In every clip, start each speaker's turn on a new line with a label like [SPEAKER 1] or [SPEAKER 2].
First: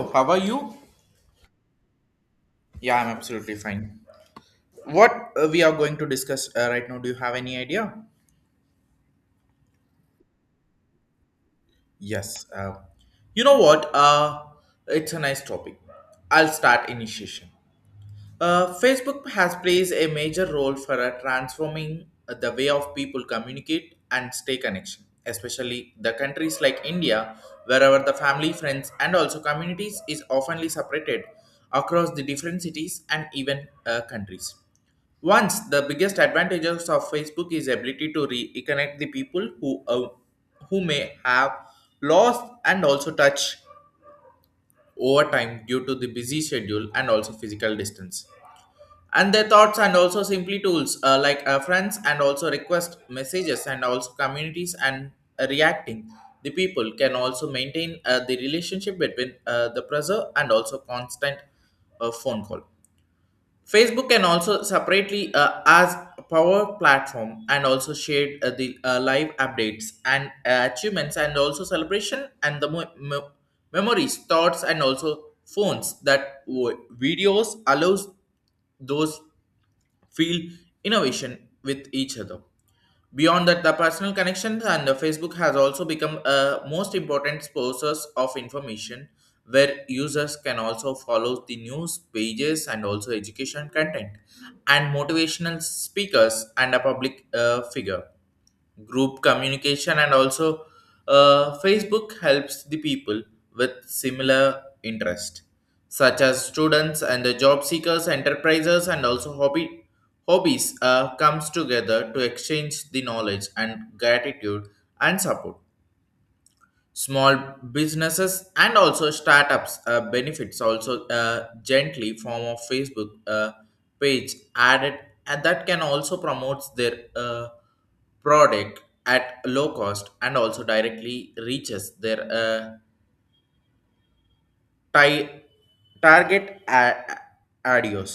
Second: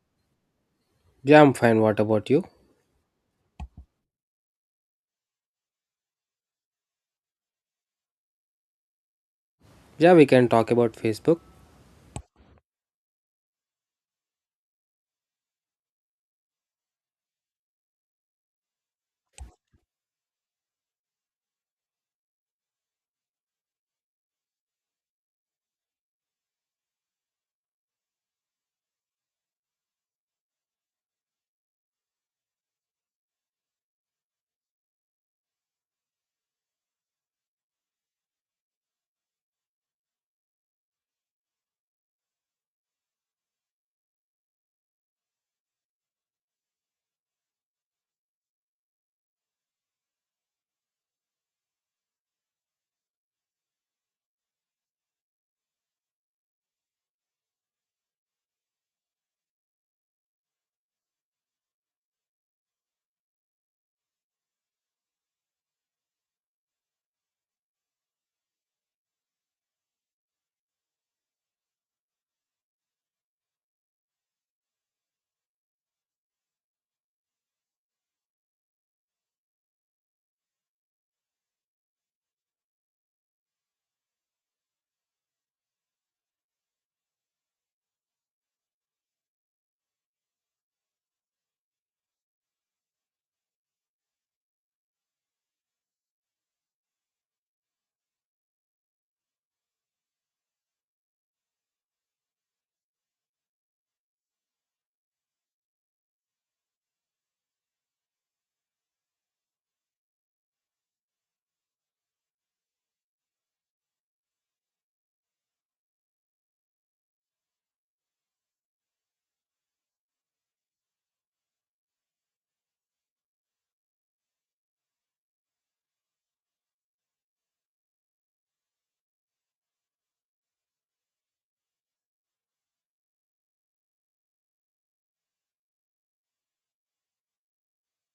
[SPEAKER 1] So, how are you?
[SPEAKER 2] Yeah, I'm fine. What about you?
[SPEAKER 1] Yeah, I'm absolutely fine. What, we are going to discuss right now, do you have any idea?
[SPEAKER 2] Yeah, we can talk about Facebook.
[SPEAKER 1] Yes. You know what? It's a nice topic. I'll start initiation. Facebook has plays a major role for transforming the way of people communicate and stay connection, especially the countries like India, wherever the family, friends, and also communities is oftenly separated across the different cities and even countries. Once the biggest advantages of Facebook is ability to reconnect the people who may have lost and also touch over time due to the busy schedule and also physical distance and their thoughts and also simply tools like friends and also request messages and also communities and reacting the people can also maintain the relationship between the preserve and also constant phone call. Facebook can also separately as a power platform and also shared the live updates and achievements and also celebration and the memories thoughts and also phones that videos allows those feel innovation with each other. Beyond that, the personal connections and the Facebook has also become a most important sources of information where users can also follow the news pages and also education content and motivational speakers and a public figure group communication and also Facebook helps the people with similar interest such as students and the job seekers enterprises and also hobby hobbies comes together to exchange the knowledge and gratitude and support small businesses and also startups benefits also gently form of Facebook page added and that can also promotes their product at low cost and also directly reaches their ti- target audience.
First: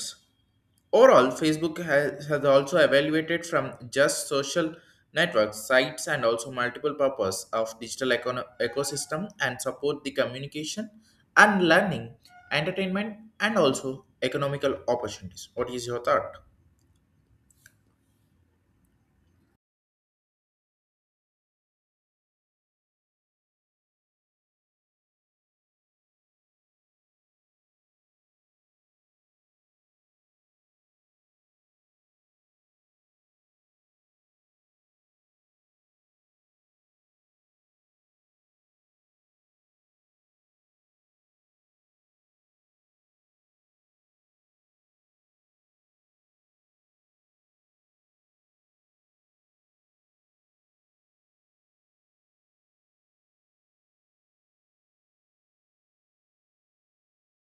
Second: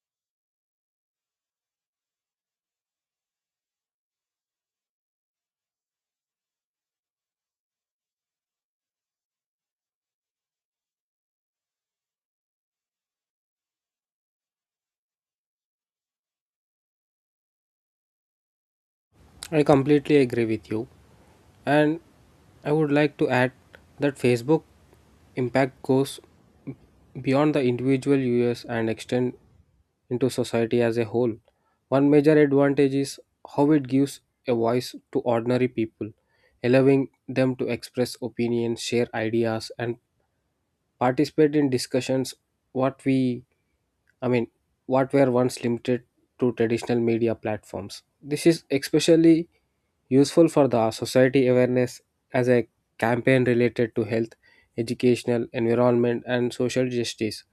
[SPEAKER 1] Overall, Facebook has also evaluated from just social networks, sites, and also multiple purpose of digital ecosystem and support the communication and learning, entertainment, and also economical opportunities. What is your thought?
[SPEAKER 2] I completely agree with you. And I would like to add that Facebook impact goes beyond the individual users and extend into society as a whole. One major advantage is how it gives a voice to ordinary people, allowing them to express opinions, share ideas, and participate in discussions what we I mean, what were once limited to traditional media platforms. This is especially useful for the society awareness as a campaign related to health, educational, environment, and social justice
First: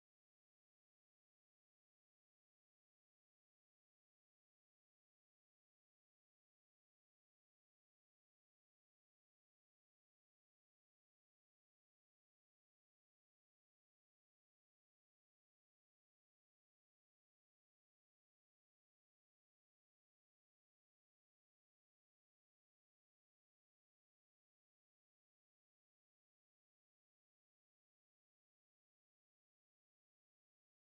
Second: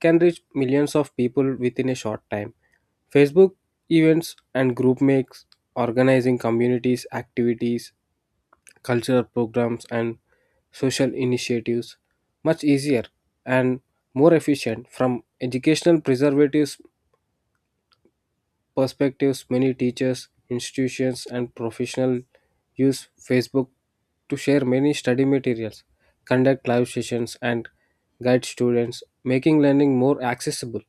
[SPEAKER 2] can reach millions of people within a short time. Facebook events and group makes, organizing communities, activities, cultural programs, and social initiatives much easier and more efficient from educational preservatives perspectives, many teachers, institutions, and professionals use Facebook to share many study materials, conduct live sessions, and guide students, making learning more accessible.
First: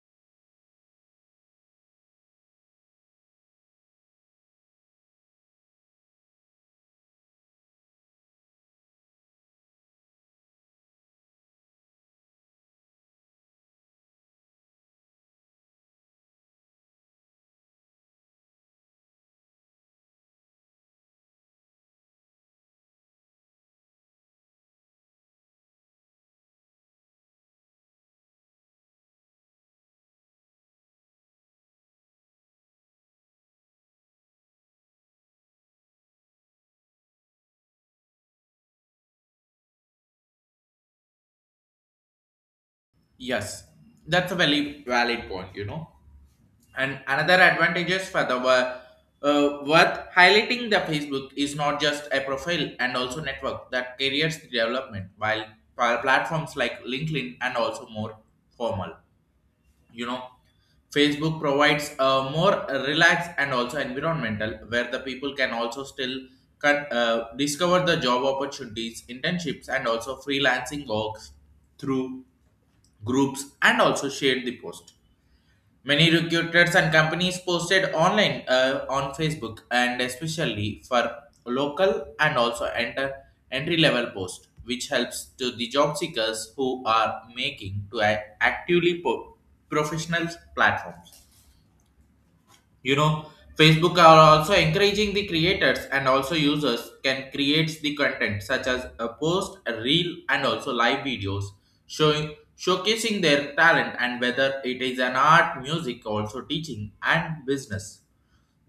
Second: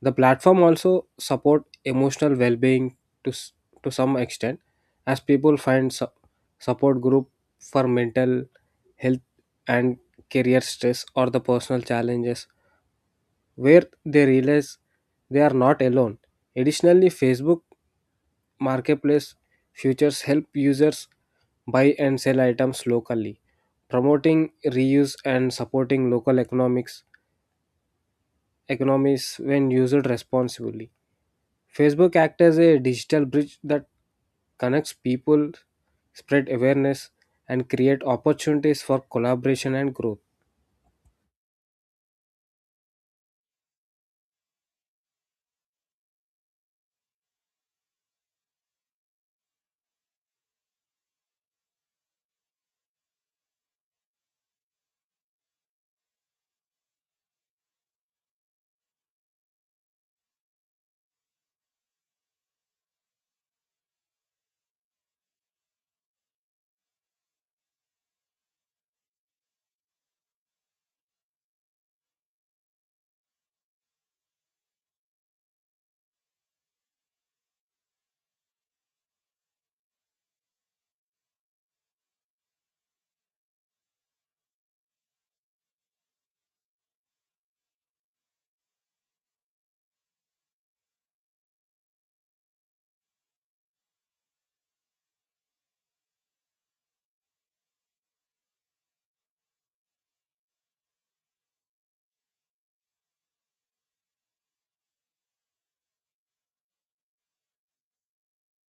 [SPEAKER 2] The platform also support emotional well-being to, to some extent, as people find support group for mental health and career stress or the personal challenges where they realize they are not alone. Additionally, Facebook Marketplace features help users buy and sell items locally, promoting reuse and supporting local economics economies when used responsibly. Facebook acts as a digital bridge that connects people, spread awareness, and create opportunities for collaboration and growth.
[SPEAKER 1] Yes, that's a very valid point. And another advantages for the worth highlighting the Facebook is not just a profile and also network that carries the development, while platforms like LinkedIn and also more formal. You know, Facebook provides a more relaxed and also environmental where the people can also still discover the job opportunities, internships, and also freelancing works through groups and also share the post. Many recruiters and companies posted online on Facebook and especially for local and also enter entry level post, which helps to the job seekers who are making to actively professional platforms. you know Facebook are also encouraging the creators and also users can create the content such as a post a reel and also live videos showing showcasing their talent and whether it is an art music also teaching and business.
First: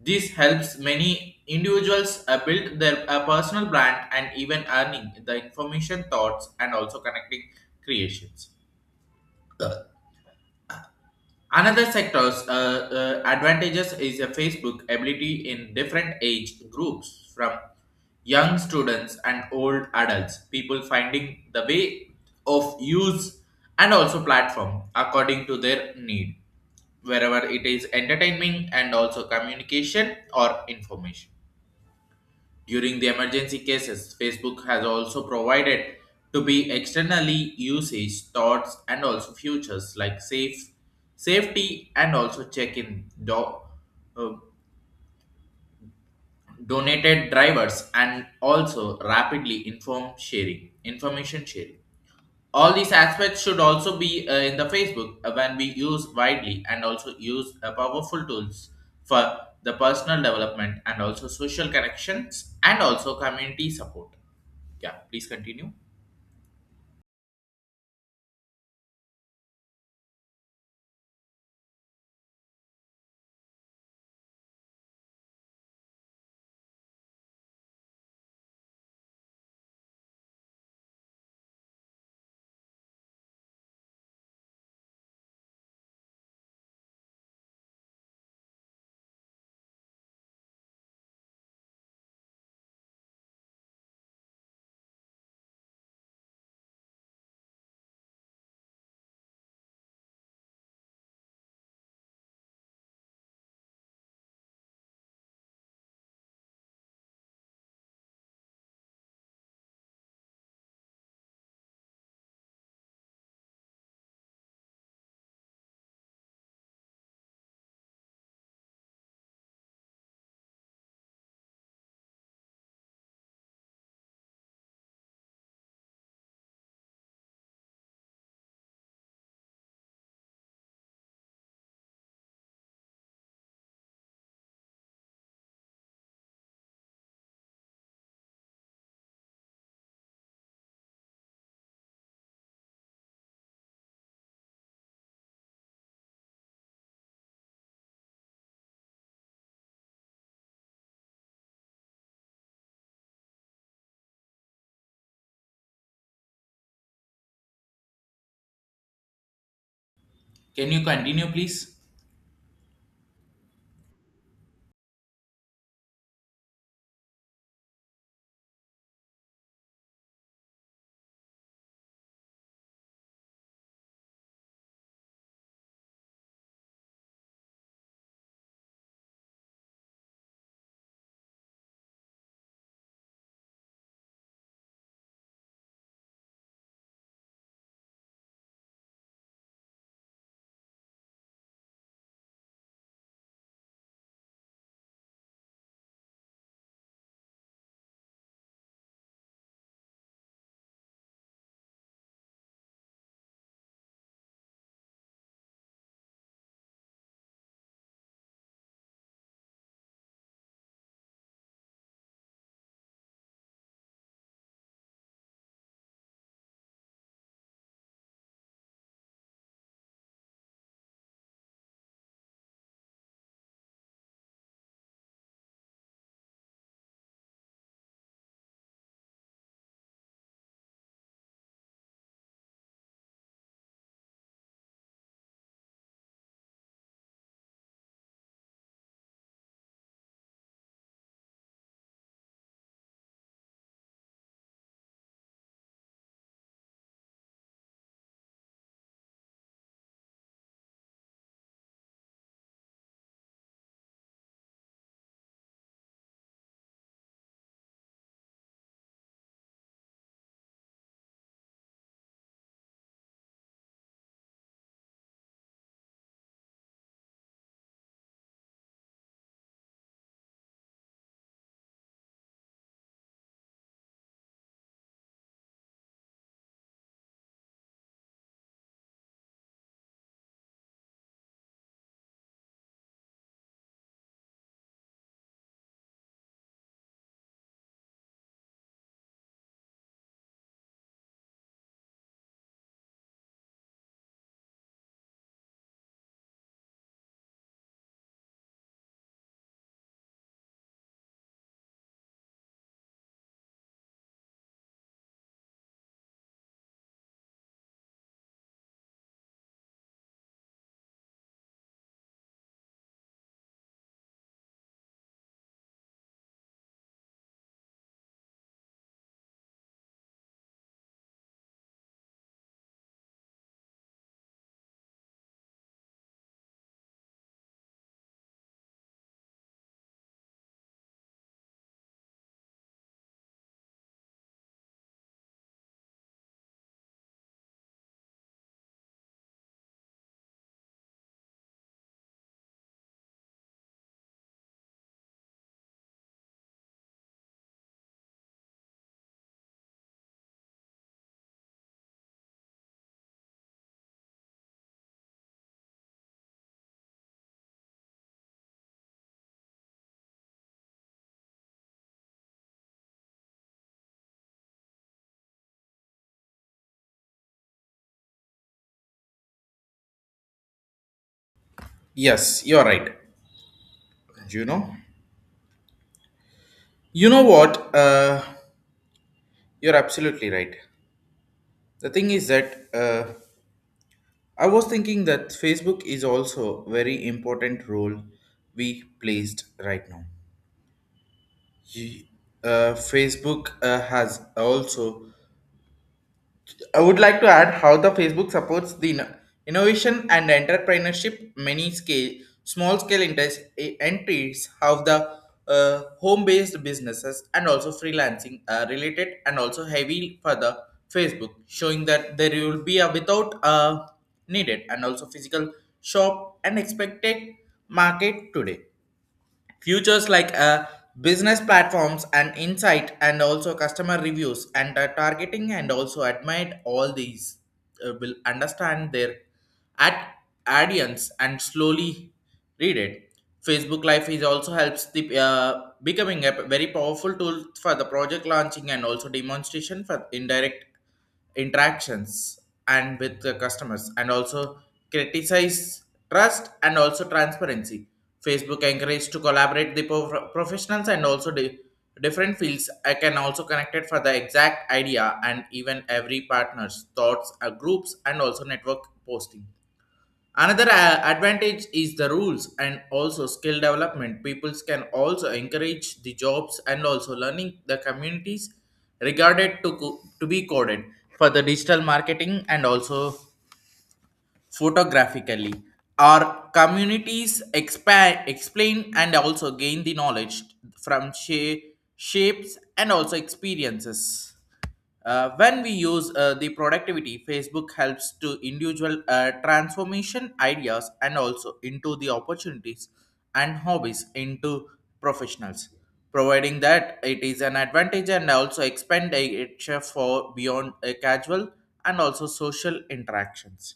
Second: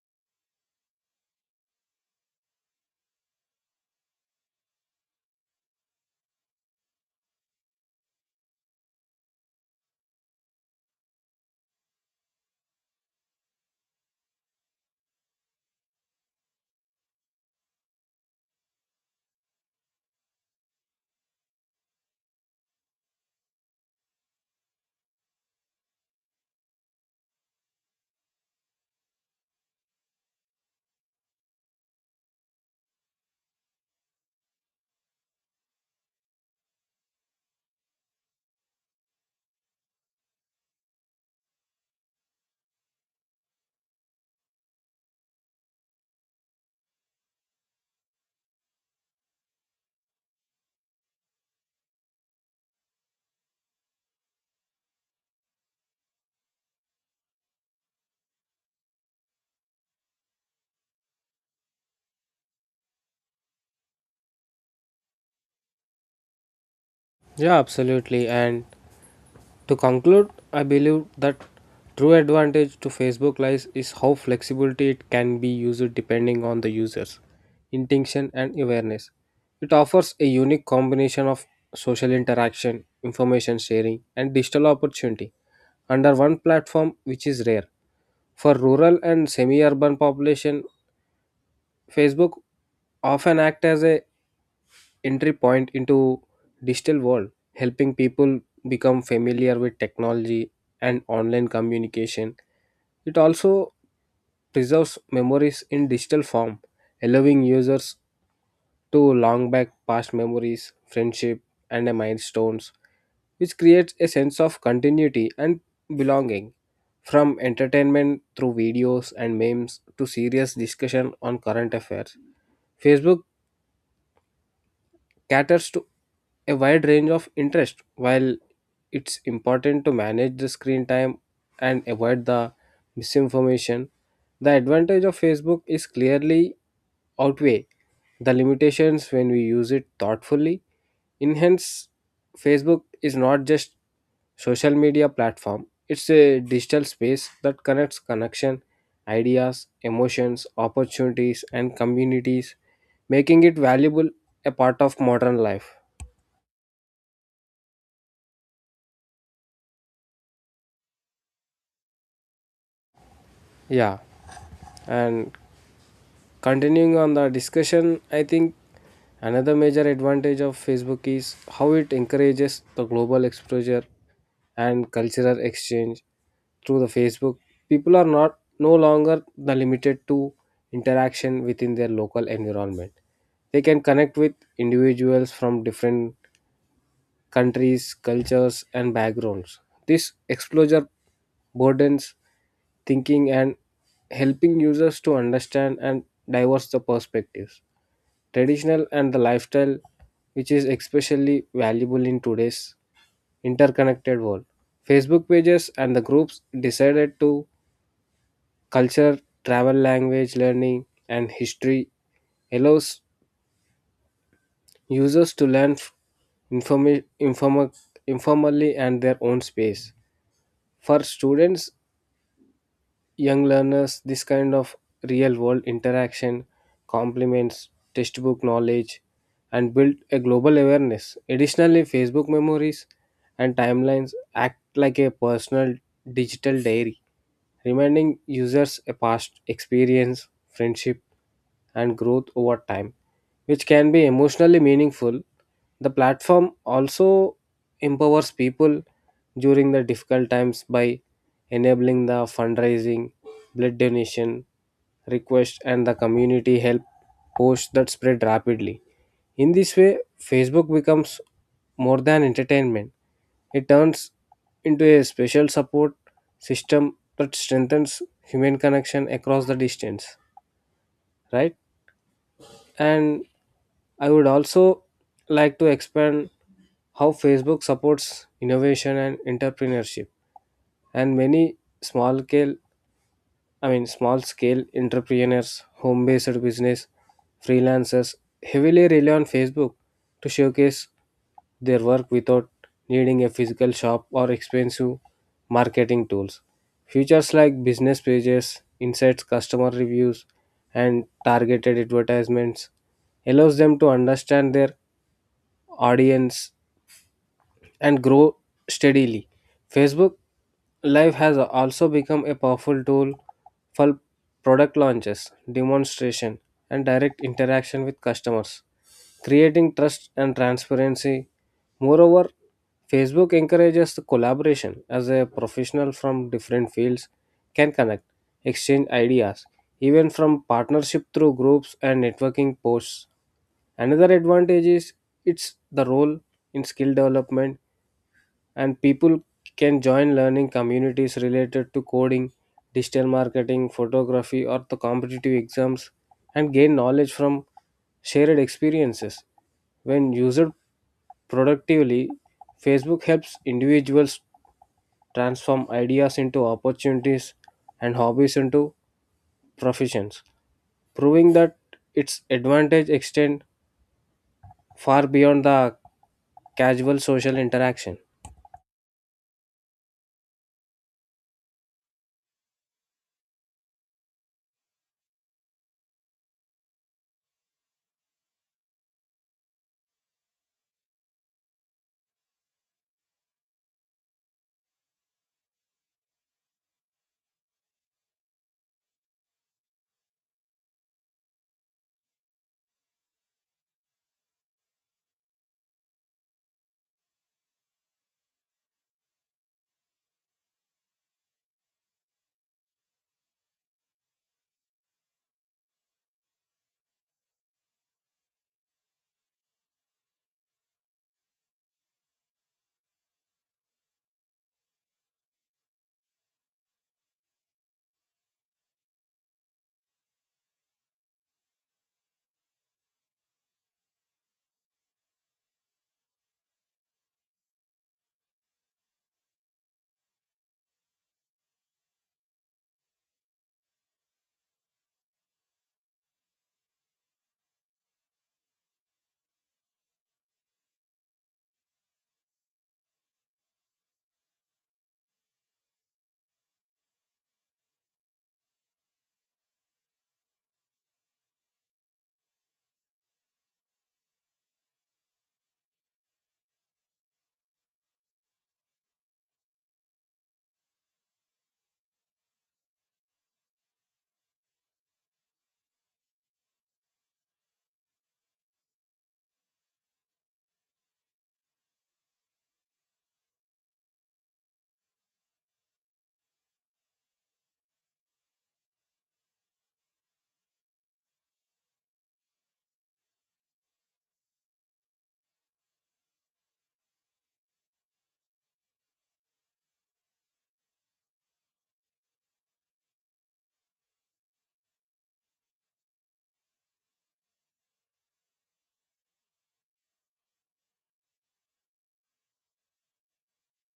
[SPEAKER 1] This helps many individuals build their a personal brand and even earning the information thoughts and also connecting creations. Another sector's advantages is a Facebook ability in different age groups from young students and old adults, people finding the way of use and also platform according to their need, wherever it is entertaining and also communication or information. During the emergency cases, Facebook has also provided to be externally usage, thoughts, and also futures like safety and also check-in uh, donated drivers and also rapidly inform sharing information sharing. All these aspects should also be in the Facebook when we use widely and also use powerful tools for the personal development and also social connections and also community support. Yeah, please continue.
[SPEAKER 2] Yeah, absolutely. And to conclude, I believe that true advantage to Facebook Live is how flexibility it can be used depending on the user's intention and awareness. It offers a unique combination of social interaction, information sharing, and digital opportunity under one platform, which is rare. For rural and semi-urban population, Facebook often act as a entry point into digital world, helping people become familiar with technology and online communication. It also preserves memories in digital form, allowing users to long back past memories, friendship, and milestones, which creates a sense of continuity and belonging. From entertainment through videos and memes to serious discussion on current affairs, Facebook caters to a wide range of interest. While it's important to manage the screen time and avoid the misinformation, the advantage of Facebook is clearly outweigh the limitations when we use it thoughtfully. In hence, Facebook is not just social media platform, it's a digital space that connects connection ideas, emotions, opportunities, and communities, making it valuable a part of modern life.
[SPEAKER 1] Can you continue, please?
[SPEAKER 2] Yeah, and continuing on the discussion, I think another major advantage of Facebook is how it encourages the global exposure and cultural exchange through the Facebook. People are not no longer the limited to interaction within their local environment. They can connect with individuals from different countries, cultures, and backgrounds. This exposure broadens thinking and helping users to understand and diverse the perspectives. Traditional and the lifestyle, which is especially valuable in today's interconnected world. Facebook pages and the groups decided to culture, travel, language, learning, and history allows users to learn informa- informa- informally and their own space. For students, young learners, this kind of real world interaction complements textbook knowledge and build a global awareness. Additionally, Facebook memories and timelines act like a personal digital diary, reminding users a past experience, friendship, and growth over time, which can be emotionally meaningful. The platform also empowers people during the difficult times by enabling the fundraising, blood donation request, and the community help posts that spread rapidly. In this way, Facebook becomes more than entertainment. It turns into a special support system that strengthens human connection across the distance, right? And I would also like to expand how Facebook supports innovation and entrepreneurship. And many small scale small scale entrepreneurs, home based business, freelancers heavily rely on Facebook to showcase their work without needing a physical shop or expensive marketing tools. Features like business pages, insights, customer reviews, and targeted advertisements allows them to understand their audience and grow steadily. Facebook Live has also become a powerful tool for product launches, demonstration, and direct interaction with customers, creating trust and transparency. Moreover, Facebook encourages the collaboration as a professional from different fields can connect, exchange ideas, even from partnership through groups and networking posts. Another advantage is it's the role in skill development and people can join learning communities related to coding, digital marketing, photography, or the competitive exams and gain knowledge from shared experiences. When used productively, Facebook helps individuals transform ideas into opportunities and hobbies into professions, proving that its advantage extend far beyond the casual social interaction.
[SPEAKER 1] Yes, you're right. You know, you know what? You're absolutely right. The thing is that I was thinking that Facebook is also very important role we placed right now. Ye- Facebook has also. I would like to add how the Facebook supports the innovation and entrepreneurship many scale small scale entries have the home based businesses and also freelancing related and also heavy for the Facebook showing that there will be a without needed and also physical shop and expected market today. Futures like business platforms and insight and also customer reviews and targeting and also admit all these will understand their at audience and slowly read it. Facebook Live is also helps the becoming a very powerful tool for the project launching and also demonstration for indirect interactions and with the customers and also criticize trust and also transparency. Facebook encouraged to collaborate the professionals and also the different fields I can also connect it for the exact idea and even every partner's thoughts groups and also network posting. Another advantage is the rules and also skill development. Peoples can also encourage the jobs and also learning the communities regarded to to be coded for the digital marketing and also photographically. Our communities expa explain and also gain the knowledge from shapes and also experiences. When we use the productivity, Facebook helps to individual transformation ideas and also into the opportunities and hobbies into professionals, providing that it is an advantage and also expand expenditure for beyond a casual and also social interactions.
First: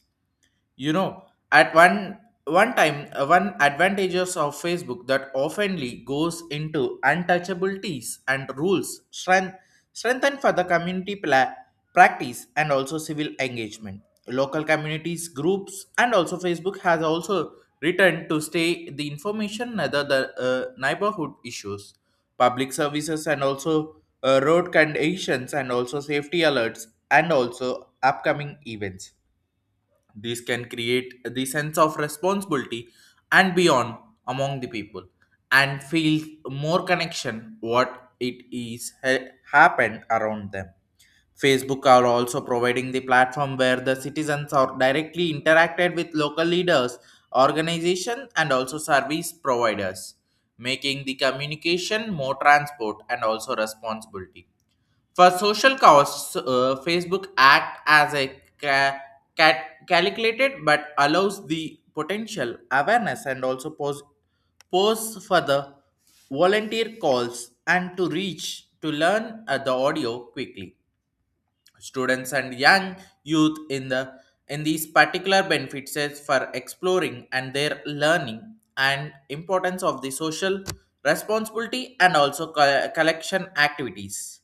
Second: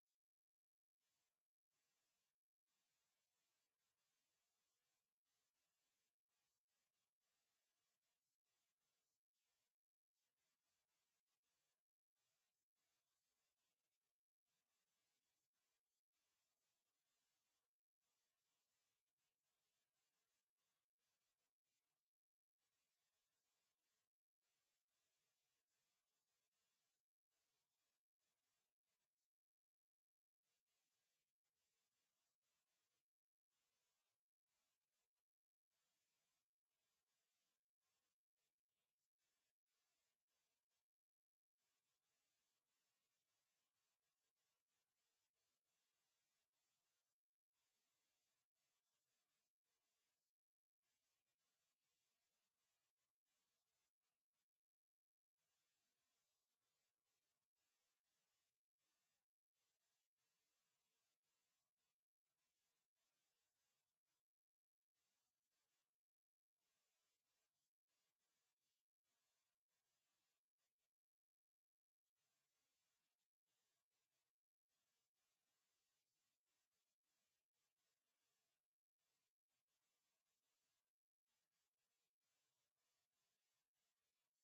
[SPEAKER 1] You know, at one time, one advantages of Facebook that oftenly goes into untouchabilities and rules strengthen for the community practice and also civil engagement. Local communities, groups, and also Facebook has also returned to stay the information rather the neighborhood issues, public services, and also road conditions, and also safety alerts, and also upcoming events. This can create the sense of responsibility and beyond among the people and feel more connection what it is happened around them. Facebook are also providing the platform where the citizens are directly interacted with local leaders, organizations and also service providers, making the communication more transport and also responsibility for social costs, Facebook act as a ca- cat calculated but allows the potential awareness and also pose for the volunteer calls and to reach to learn the audio quickly students and young youth in these particular benefits is for exploring and their learning and importance of the social responsibility and also collection activities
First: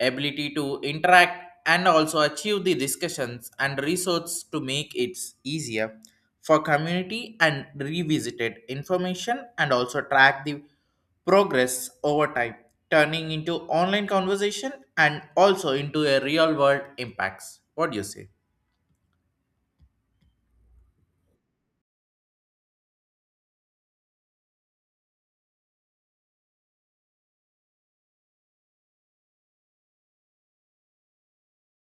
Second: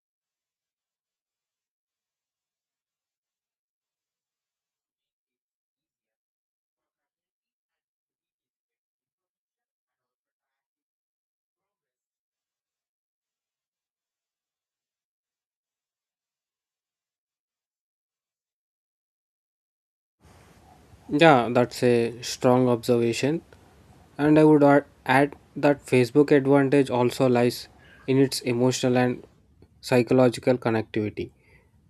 [SPEAKER 1] ability to interact and also achieve the discussions and resource to make it easier for community and revisited information and also track the progress over time turning into online conversation and also into a real world impacts. What do you say?
[SPEAKER 2] Yeah, that's a strong observation. And I would add that Facebook advantage also lies in its emotional and psychological connectivity.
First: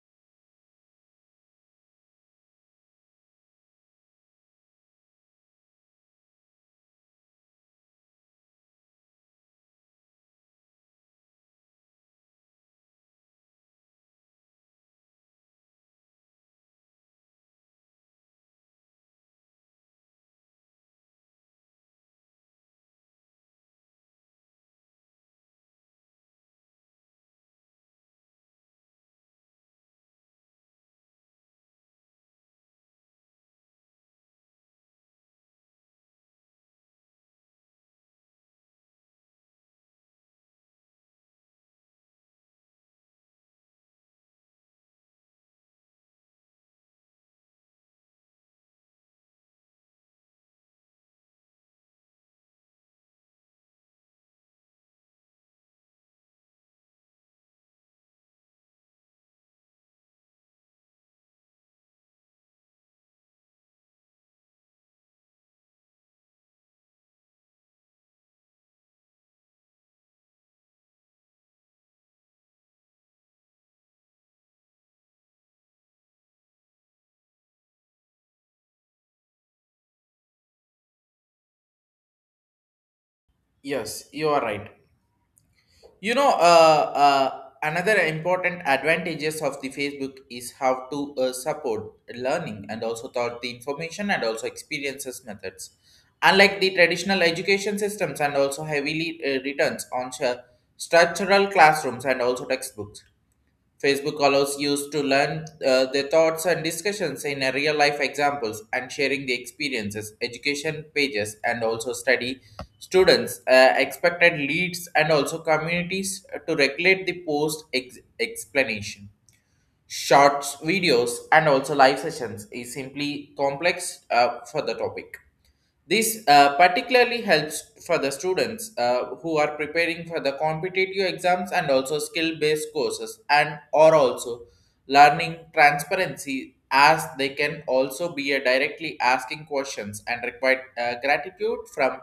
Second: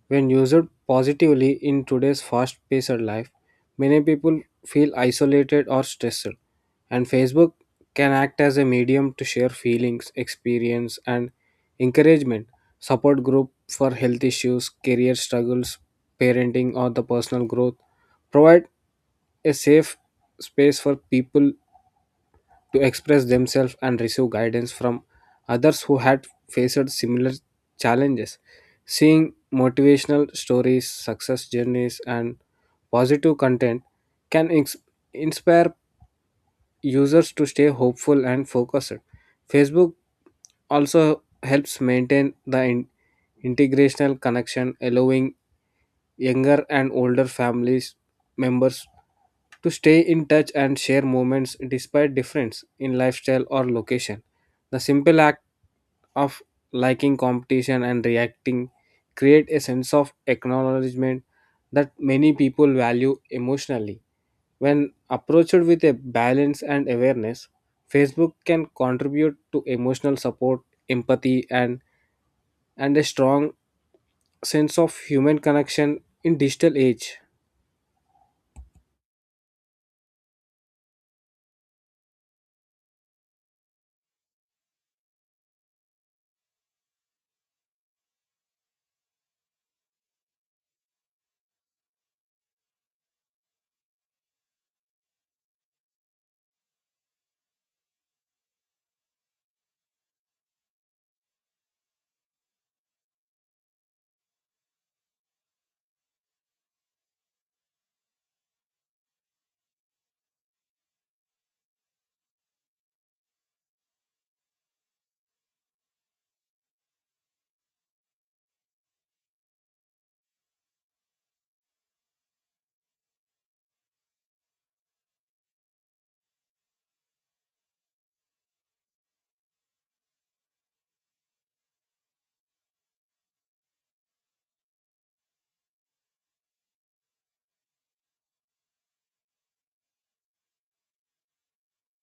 [SPEAKER 2] When used positively in today's fast paced life, many people feel isolated or stressed, and Facebook can act as a medium to share feelings, experience, and encouragement. Support group for health issues, career struggles, parenting, or the personal growth provide a safe space for people to express themselves and receive guidance from others who had faced similar challenges. Seeing motivational stories, success journeys, and positive content can inspire users to stay hopeful and focused. Facebook also helps maintain the integrational connection, allowing younger and older families members to stay in touch and share moments despite difference in lifestyle or location. The simple act of liking competition and reacting create a sense of acknowledgement that many people value emotionally. When approached with a balance and awareness, Facebook can contribute to emotional support, empathy and a strong sense of human connection in digital age.
[SPEAKER 1] Yes, you are right. You know, uh, Another important advantages of the Facebook is how to support learning and also thought the information and also experiences methods. Unlike the traditional education systems and also heavily returns on structural classrooms and also textbooks, Facebook allows users to learn their thoughts and discussions in a real life examples and sharing the experiences, education pages, and also study students, expected leads, and also communities to regulate the post explanation. Shorts, videos, and also live sessions is simply complex for the topic. This particularly helps for the students who are preparing for the competitive exams and also skill-based courses and are also learning transparency as they can also be a directly asking questions and require gratitude from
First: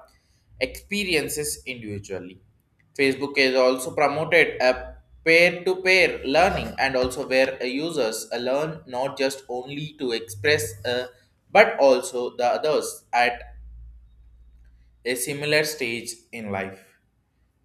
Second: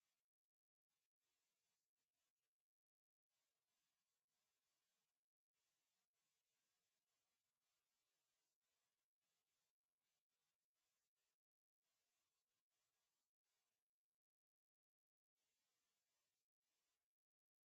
[SPEAKER 1] experiences individually. Facebook has also promoted a peer-to-peer learning and also where users learn not just only to express but also the others at a similar stage in life.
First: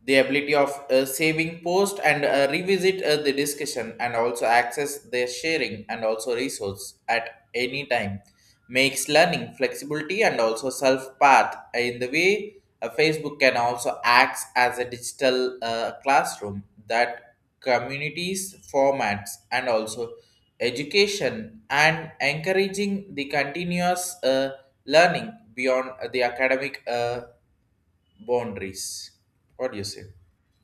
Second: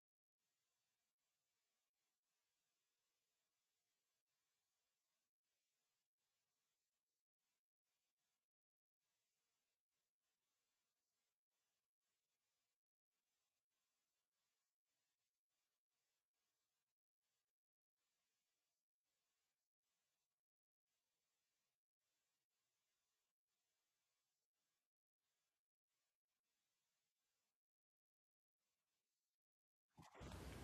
[SPEAKER 1] The ability of saving post and revisit the discussion and also access their sharing and also resource at any time makes learning flexibility and also self path in the way. Facebook can also act as a digital classroom that communities formats and also education and encouraging the continuous learning beyond the academic boundaries. What do you say?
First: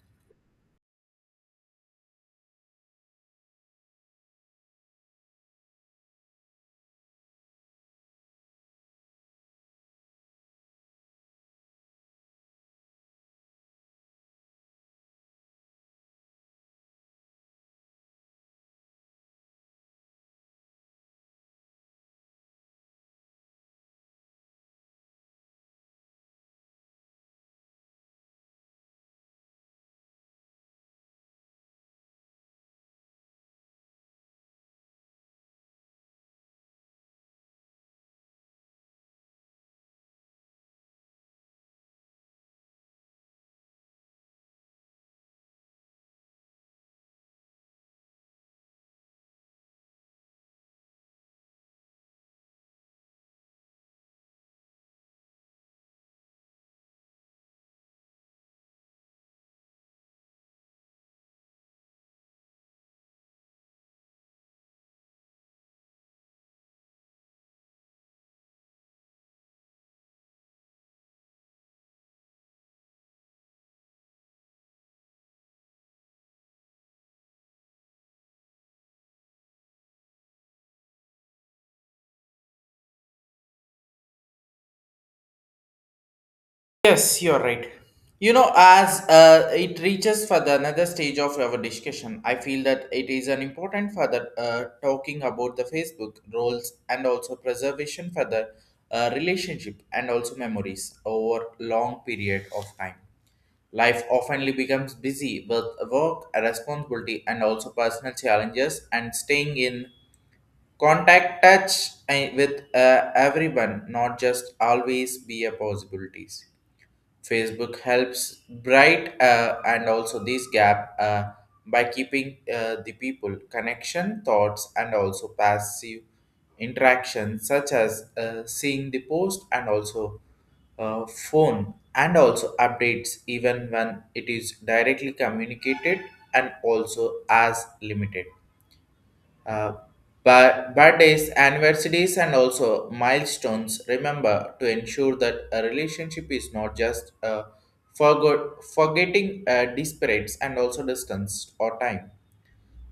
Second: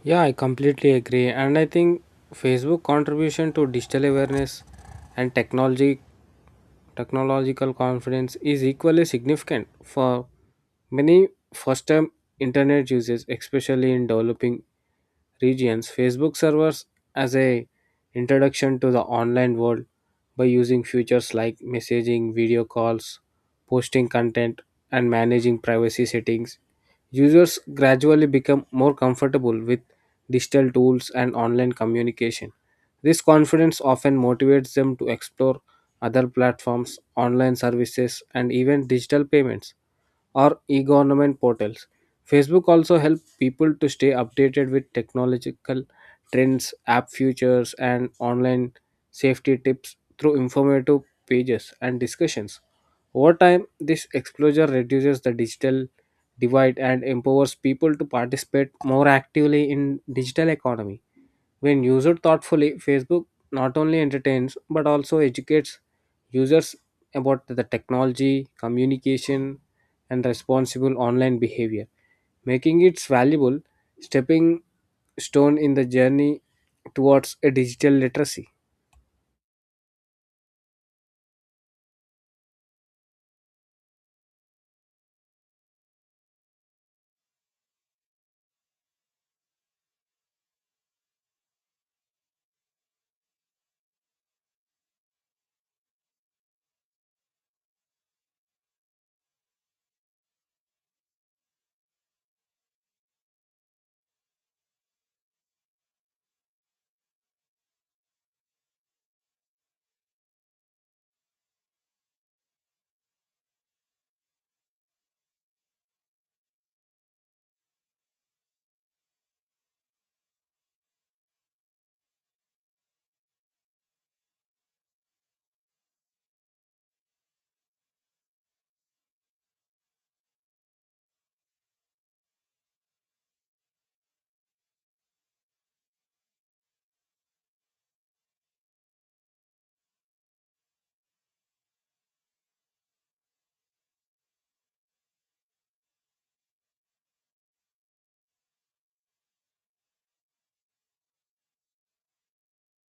[SPEAKER 2] Yeah, I completely agree. And I think Facebook contribution to digital awareness and technology technological confidence is equally significant for many first time internet users, especially in developing regions. Facebook servers as a introduction to the online world by using features like messaging, video calls, posting content, and managing privacy settings. Users gradually become more comfortable with digital tools and online communication. This confidence often motivates them to explore other platforms, online services, and even digital payments or e-government portals. Facebook also helps people to stay updated with technological trends, app features, and online safety tips through informative pages and discussions. Over time, this exposure reduces the digital divide and empowers people to participate more actively in digital economy. When used thoughtfully, Facebook not only entertains but also educates users about the technology, communication, and responsible online behavior, making it valuable stepping stone in the journey towards a digital literacy.
[SPEAKER 1] Yes, you're right. As it reaches for the another stage of our discussion, I feel that it is an important for the talking about the Facebook roles and also preservation for the relationship and also memories over long period of time. Life often becomes busy with work, responsibility, and also personal challenges, and staying in Contact touch with everyone, not just always be a possibilities. Facebook helps bright and also this gap by keeping the people connection, thoughts, and also passive interaction, such as seeing the post and also phone and also updates even when it is directly communicated and also as limited uh, but birthdays, anniversaries, and also milestones. Remember to ensure that a relationship is not just forgetting disparates and also distance or time.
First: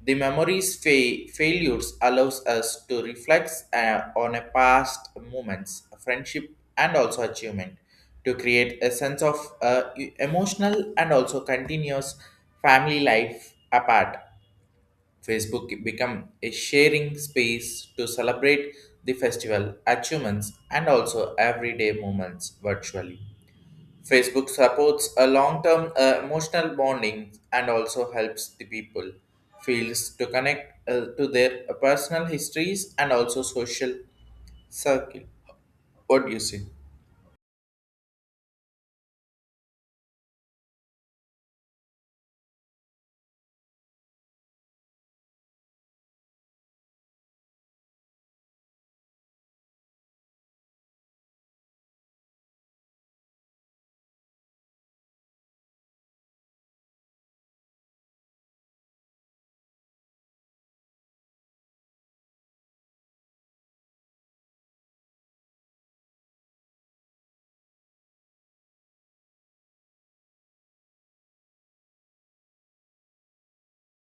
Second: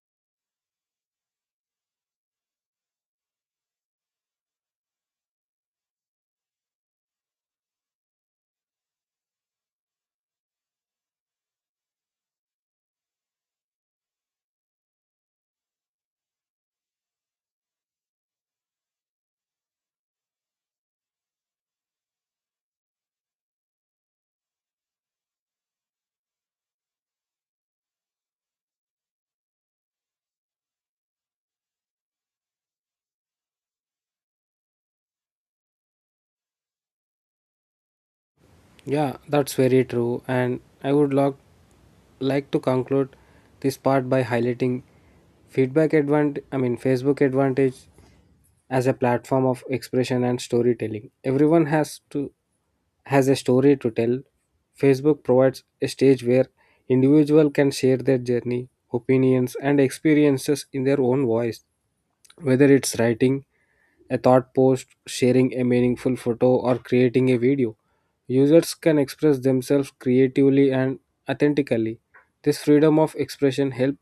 [SPEAKER 1] The memories failures allows us to reflect on a past moments, friendship, and also achievement to create a sense of emotional and also continuous family life apart. Facebook become a sharing space to celebrate the festival achievements and also everyday moments virtually. Facebook supports a long-term emotional bonding and also helps the people feels to connect to their personal histories and also social circle. What do you say?
[SPEAKER 2] Yeah, that's very true, and I would love like to conclude this part by highlighting feedback advantage, I mean, Facebook advantage as a platform of expression and storytelling. Everyone has a story to tell. Facebook provides a stage where individual can share their journey, opinions, and experiences in their own voice. Whether it's writing a thought post, sharing a meaningful photo, or creating a video, users can express themselves creatively and authentically. This freedom of expression helps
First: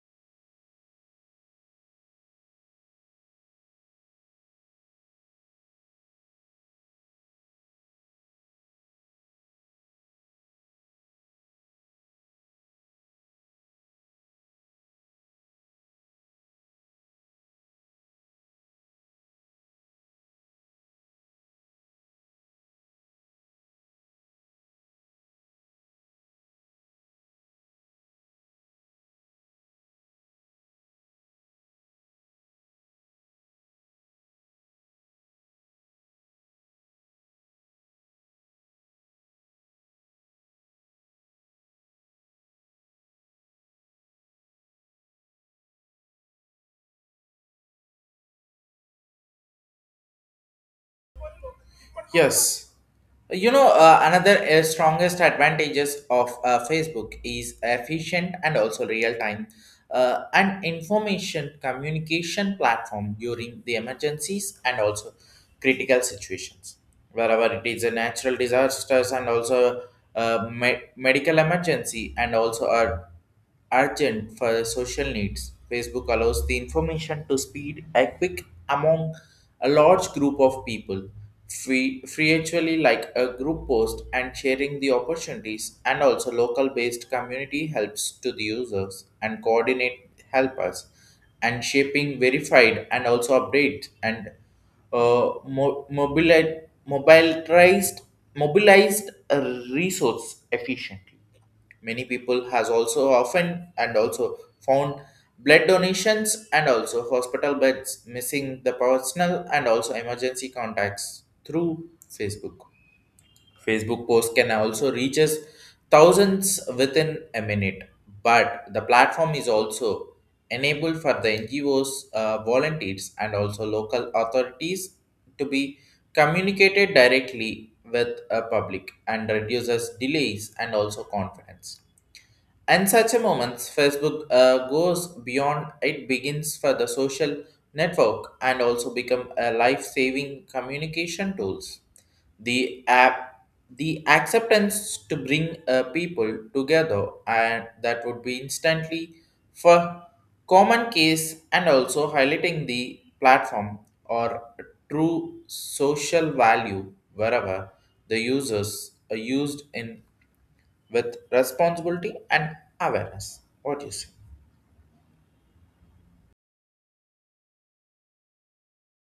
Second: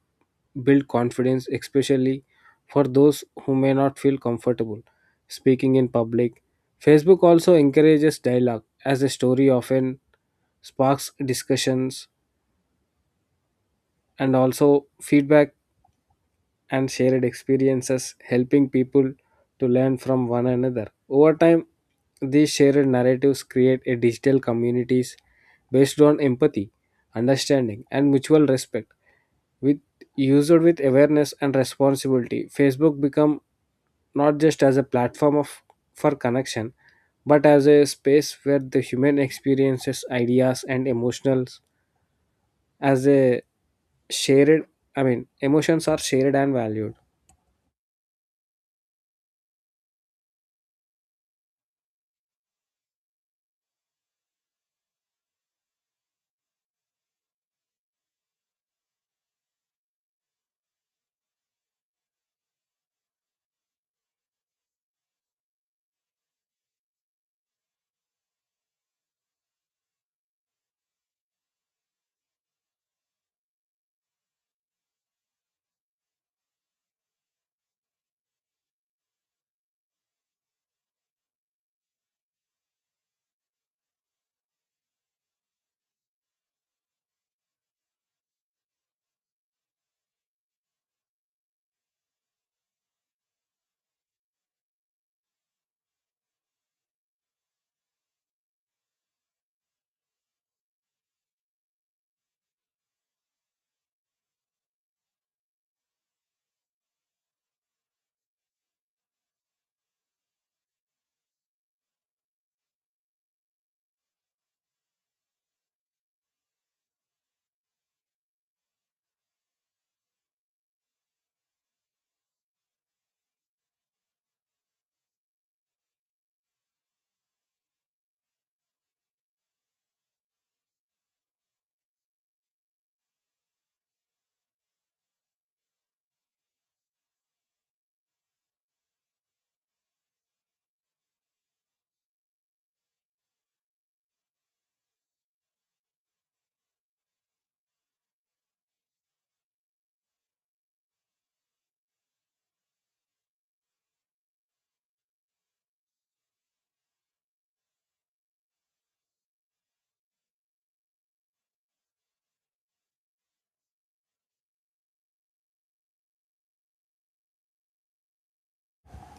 [SPEAKER 2] build confidence, especially for those who may not feel comfortable speaking in public. Facebook also encourages dialogue, as a story often sparks discussions and also feedback and shared experiences, helping people to learn from one another. Over time, these shared narratives create a digital communities based on empathy, understanding, and mutual respect. With used with awareness and responsibility, Facebook become not just as a platform of for connection, but as a space where the human experiences, ideas, and emotionals as a shared I mean emotions are shared and valued.
[SPEAKER 1] Yes. You know, another strongest advantages of Facebook is efficient and also real time and information communication platform during the emergencies and also critical situations. Wherever it is a natural disasters and also medical emergency and also a urgent for social needs. Facebook allows the information to speed a quick among a large group of people. Free actually like a group post and sharing the opportunities and also local based community helps to the users and coordinate help us and shaping verified and also update and uh, mo- mobili- mobilized mobilized resource efficiently. Many people has also often and also found blood donations and also hospital beds missing the personal and also emergency contacts through Facebook. Facebook posts can also reach us thousands within a minute, but the platform is also enabled for the NGOs, volunteers, and also local authorities to be communicated directly with a public and reduces delays and also confidence. In such a moment, Facebook goes beyond. It begins for the social network and also become a life-saving communication tools. The app, the acceptance to bring people together, and that would be instantly for common case and also highlighting the platform or true social value wherever the users are used in with responsibility and awareness. What do you say?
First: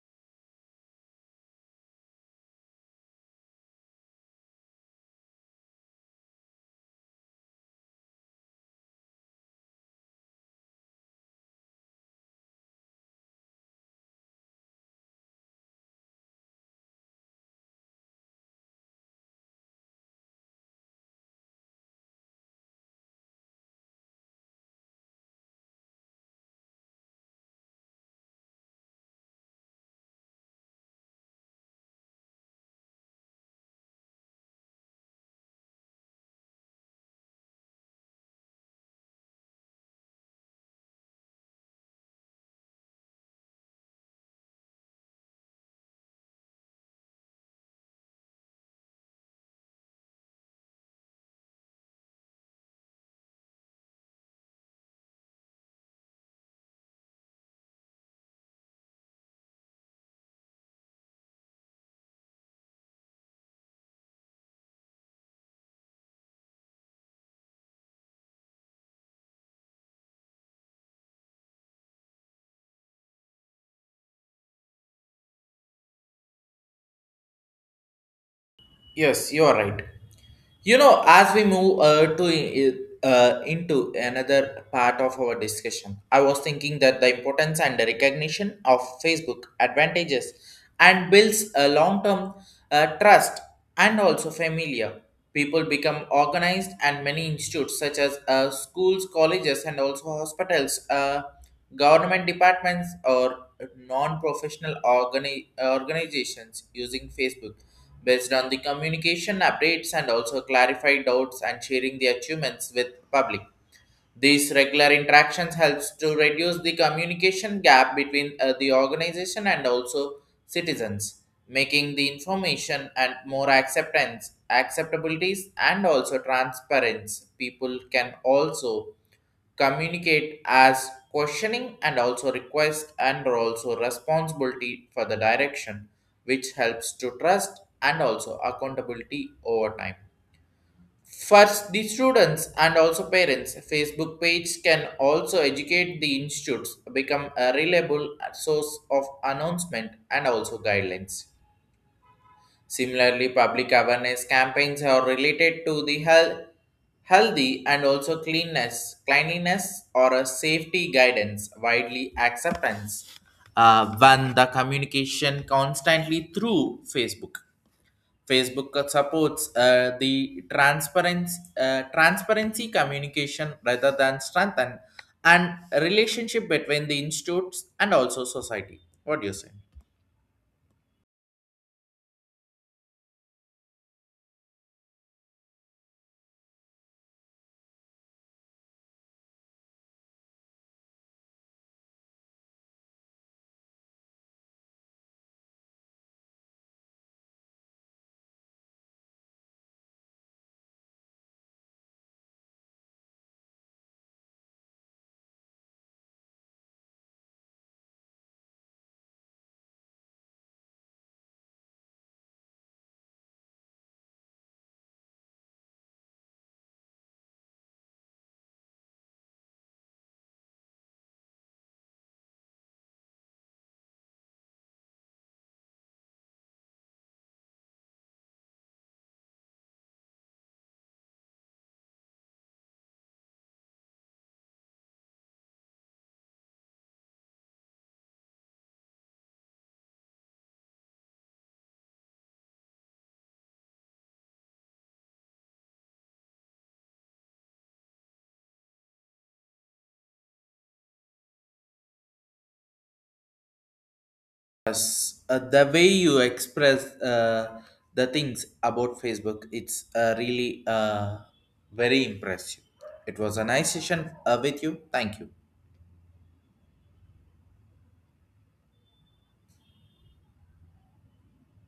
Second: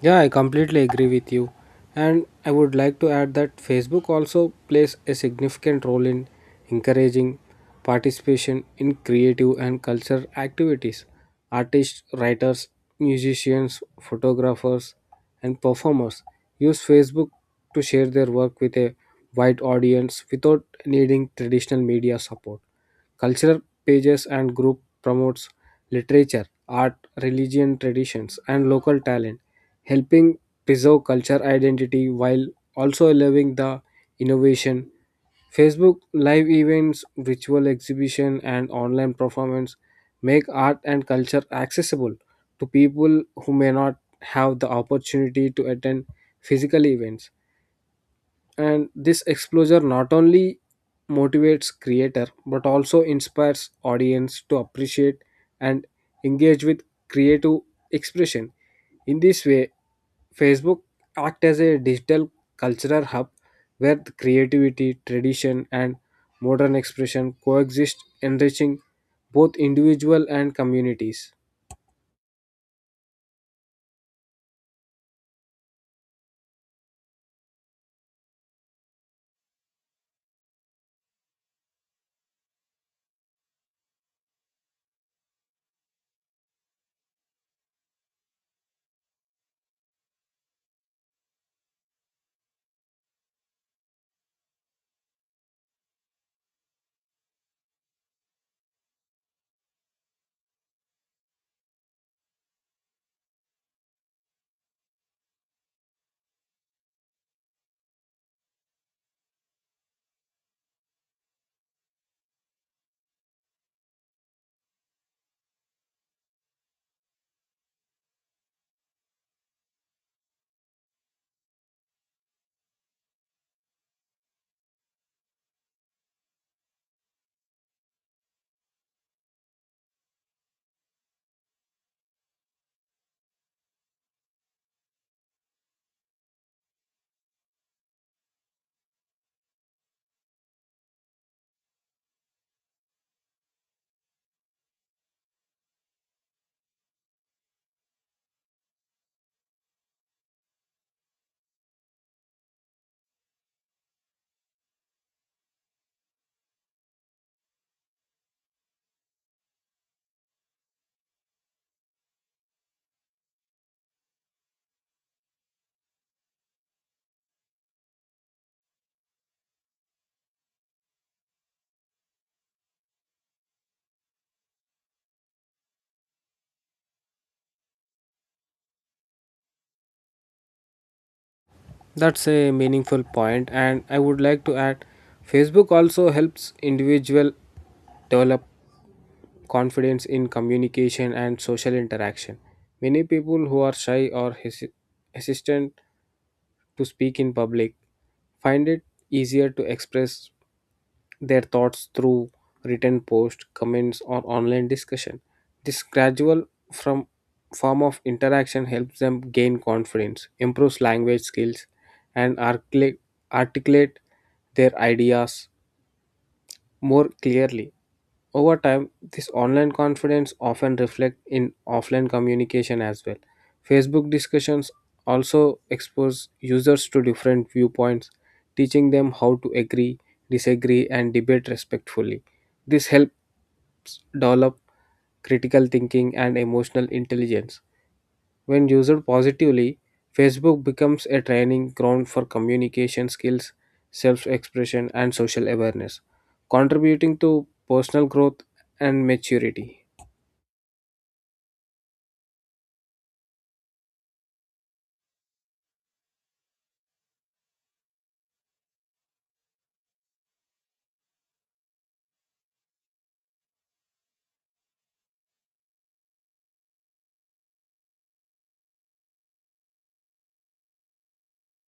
[SPEAKER 2] Yeah, I completely agree with you. And I would like to add that Facebook also plays a significant role in encouraging participation in creative and cultural activities. Artists, writers, musicians, photographers, and performers use Facebook to share their work with a wide audience without needing traditional media support. Cultural pages and group promotes literature, art, religion, traditions, and local talent, helping preserve culture identity while also allowing the innovation. Facebook live events, virtual exhibition, and online performance make art and culture accessible to people who may not have the opportunity to attend physical events, and this exposure not only motivates creator but also inspires audience to appreciate and engage with creative expression. In this way, Facebook act as a digital cultural hub where the creativity, tradition, and modern expression coexist, enriching both individual and communities.
[SPEAKER 1] Yes, you are right. You know, as we move to into another part of our discussion, I was thinking that the importance and the recognition of Facebook advantages and builds a long-term trust and also familiar. People become organized, and many institutes such as schools, colleges, and also hospitals, government departments, or non-professional organizations using Facebook based on the communication updates and also clarify doubts and sharing the achievements with public. These regular interactions helps to reduce the communication gap between the organization and also citizens, making the information and more acceptance, acceptabilities and also transparency. People can also communicate as questioning and also request and also responsibility for the direction which helps to trust and also accountability over time. First, the students and also parents Facebook page can also educate the institutes, become a reliable source of announcement and also guidelines. Similarly, public awareness campaigns are related to the health, healthy and also cleanness, cleanliness or a safety guidance widely acceptance when the communication constantly through Facebook. Facebook supports the transparency communication rather than strengthen and relationship between the institutes and also society. What do you say?
[SPEAKER 2] That's a meaningful point, and I would like to add Facebook also helps individual develop confidence in communication and social interaction. Many people who are shy or hesitant to speak in public find it easier to express their thoughts through written posts, comments, or online discussion. This gradual from form of interaction helps them gain confidence, improves language skills, and articulate their ideas more clearly. Over time, this online confidence often reflects in offline communication as well. Facebook discussions also expose users to different viewpoints, teaching them how to agree, disagree, and debate respectfully. This helps develop critical thinking and emotional intelligence. When used positively, Facebook becomes a training ground for communication skills, self expression, and social awareness, contributing to personal growth and maturity.
[SPEAKER 1] Yes, the way you express the things about Facebook, it's really very impressive. It was a nice session with you. Thank you.